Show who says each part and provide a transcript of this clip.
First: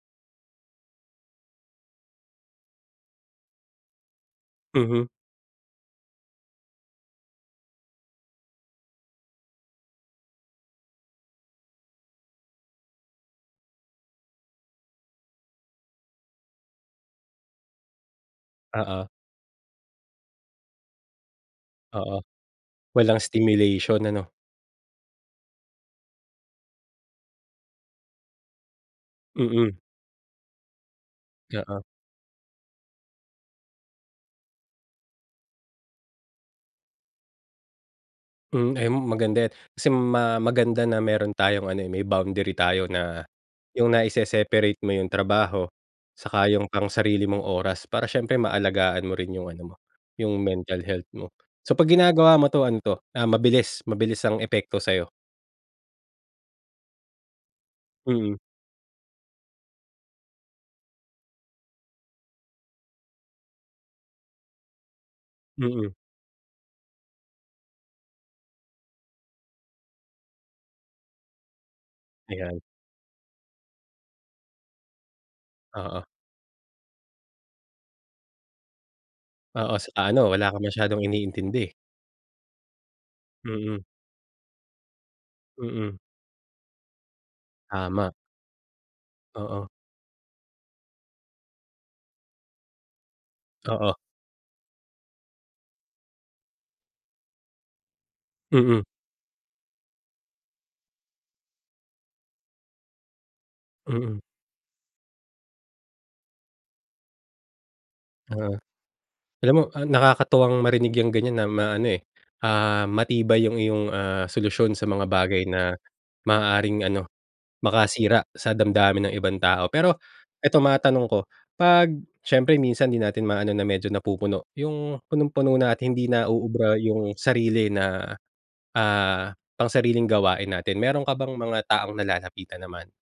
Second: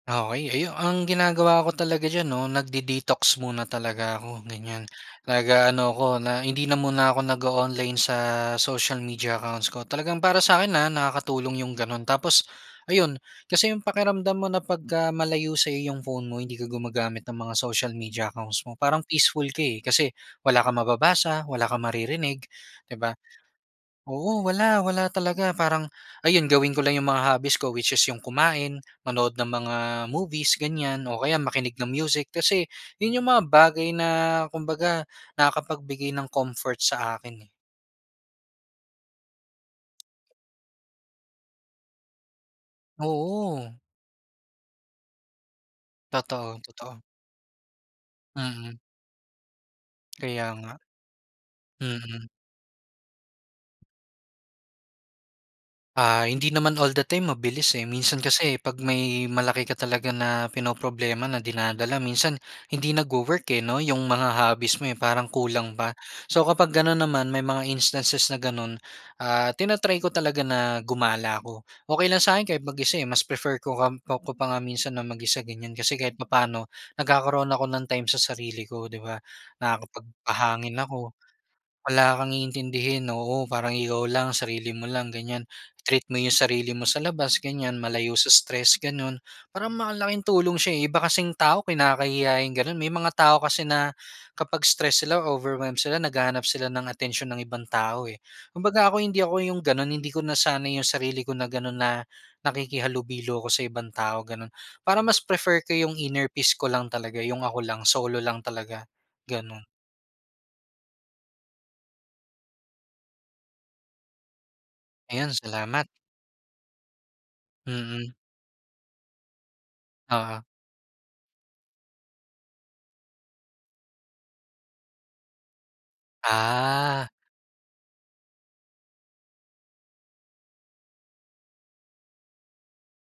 Speaker 1: Okey ayu ang ginagawa ko talaga diyan 'no, nagde-detox muna talaga ako, ganiyan.
Speaker 2: Mhm.
Speaker 1: Nag-aano ako na hindi na muna ako nag-o-online sa social media accounts ko. Talagang para sa'kin, ah, nakakatulong 'yung gano'n, tapos ayun, kasi 'yung pakiramdam mo na pagka malayo sa iyong phone mo hindi ka gumagamit ng mga social media accounts mo parang
Speaker 2: Oo.
Speaker 1: peaceful ka, eh, kasi wala kang mababasa, wala kang
Speaker 2: Oo.
Speaker 1: maririnig, di ba?
Speaker 2: Walang stimulation, ano?
Speaker 1: Oo, wala, wala talaga parang, ayun gawin ko lang 'yung mga hobbies ko which is 'yung kumain, manood ng mga
Speaker 2: Mm.
Speaker 1: movies ganiyan, o kaya makinig
Speaker 2: Oo.
Speaker 1: ng music, kasi 'yun 'yung mga bagay na kumbaga nakakapagbigay ng comfort sa akin, eh.
Speaker 2: Hmm, ayun maganda 'yan. Kasi ma maganda na meron tayong ano, eh, may boundary tayo na
Speaker 1: Oo.
Speaker 2: 'yung naise-separate mo 'yung trabaho saka
Speaker 1: Totoo,
Speaker 2: 'yung pang
Speaker 1: totoo.
Speaker 2: sarili mong oras para siyempre
Speaker 1: Mm.
Speaker 2: maalagaan mo rin 'yung ano mo, 'yung
Speaker 1: Kaya nga.
Speaker 2: mental health mo. So 'pag
Speaker 1: Mm.
Speaker 2: ginagawa mo 'to, ano 'to, ah, mabilis, mabilis ang epekto sa'yo?
Speaker 1: Ah, hindi naman all the time mabilis, eh. Minsan
Speaker 2: Mm.
Speaker 1: kasi 'pag may malaki ka talaga na pinoproblema na dinadala minsan hindi nagwo-work, eh, 'no, 'yung mga hobbies mo, eh, parang kulang
Speaker 2: Mm.
Speaker 1: pa. So kapag gano'n naman may mga instances na gano'n, ah, tina-try ko talaga na gumala ako. Okey lang sa akin
Speaker 2: Ayan.
Speaker 1: kahit mag-isa, eh, mas prefer ko ngamp ko pa nga minsan na mag-isa ganiyan. Kasi
Speaker 2: Oo.
Speaker 1: kahit papaano nagkakaroon ako ng time sa sarili ko, di ba?
Speaker 2: Oo, saka ano wala kang
Speaker 1: Nakakapagpahangin
Speaker 2: masyadong
Speaker 1: ako,
Speaker 2: iniintindi.
Speaker 1: wala kang iintindihin, oo, parang
Speaker 2: Mm.
Speaker 1: ikaw lang, sarili mo lang ganiyan.
Speaker 2: Mm.
Speaker 1: Treat mo 'yung sarili mo sa labas ganiyan,
Speaker 2: Tama.
Speaker 1: malayo sa stress gano'n.
Speaker 2: Oo.
Speaker 1: Parang malaking tulong siya, eh, 'yung iba kasing tao kinakahiya 'yung gano'n. May mga tao kasi
Speaker 2: Oo.
Speaker 1: na kapag stress sila o overwhelmed sila naghahanap sila ng atensyon ng ibang tao, eh.
Speaker 2: Mm.
Speaker 1: Kumbaga ako hindi ako 'yung gano'n hindi ko nasanay 'yung sarili ko na gano'n na nakikihalubilo ako sa ibang
Speaker 2: Mm.
Speaker 1: tao gano'n. Parang mas prefer ko 'yung inner peace ko lang talaga 'yung ako lang. Solo lang
Speaker 2: Oh.
Speaker 1: talaga,
Speaker 2: Alam mo,
Speaker 1: gano'n.
Speaker 2: ah, nakakatuwang marinig 'yang ganiyan na maano, eh, ah, matibay 'yung iyong, ah, solusyon sa mga
Speaker 1: Ayun,
Speaker 2: bagay na
Speaker 1: salamat.
Speaker 2: maaaring ano,
Speaker 1: Mm.
Speaker 2: makasira sa damdamin ng ibang tao. Pero
Speaker 1: Oo.
Speaker 2: ito matanong ko, 'pag siyempre minsan di natin ma-ano na medyo napupuno 'yung punong-puno na at hindi na uubra
Speaker 1: Ah.
Speaker 2: 'yung sarili na, ah, pangsariling gawain natin, meron ka bang mga taong nalalapitan naman?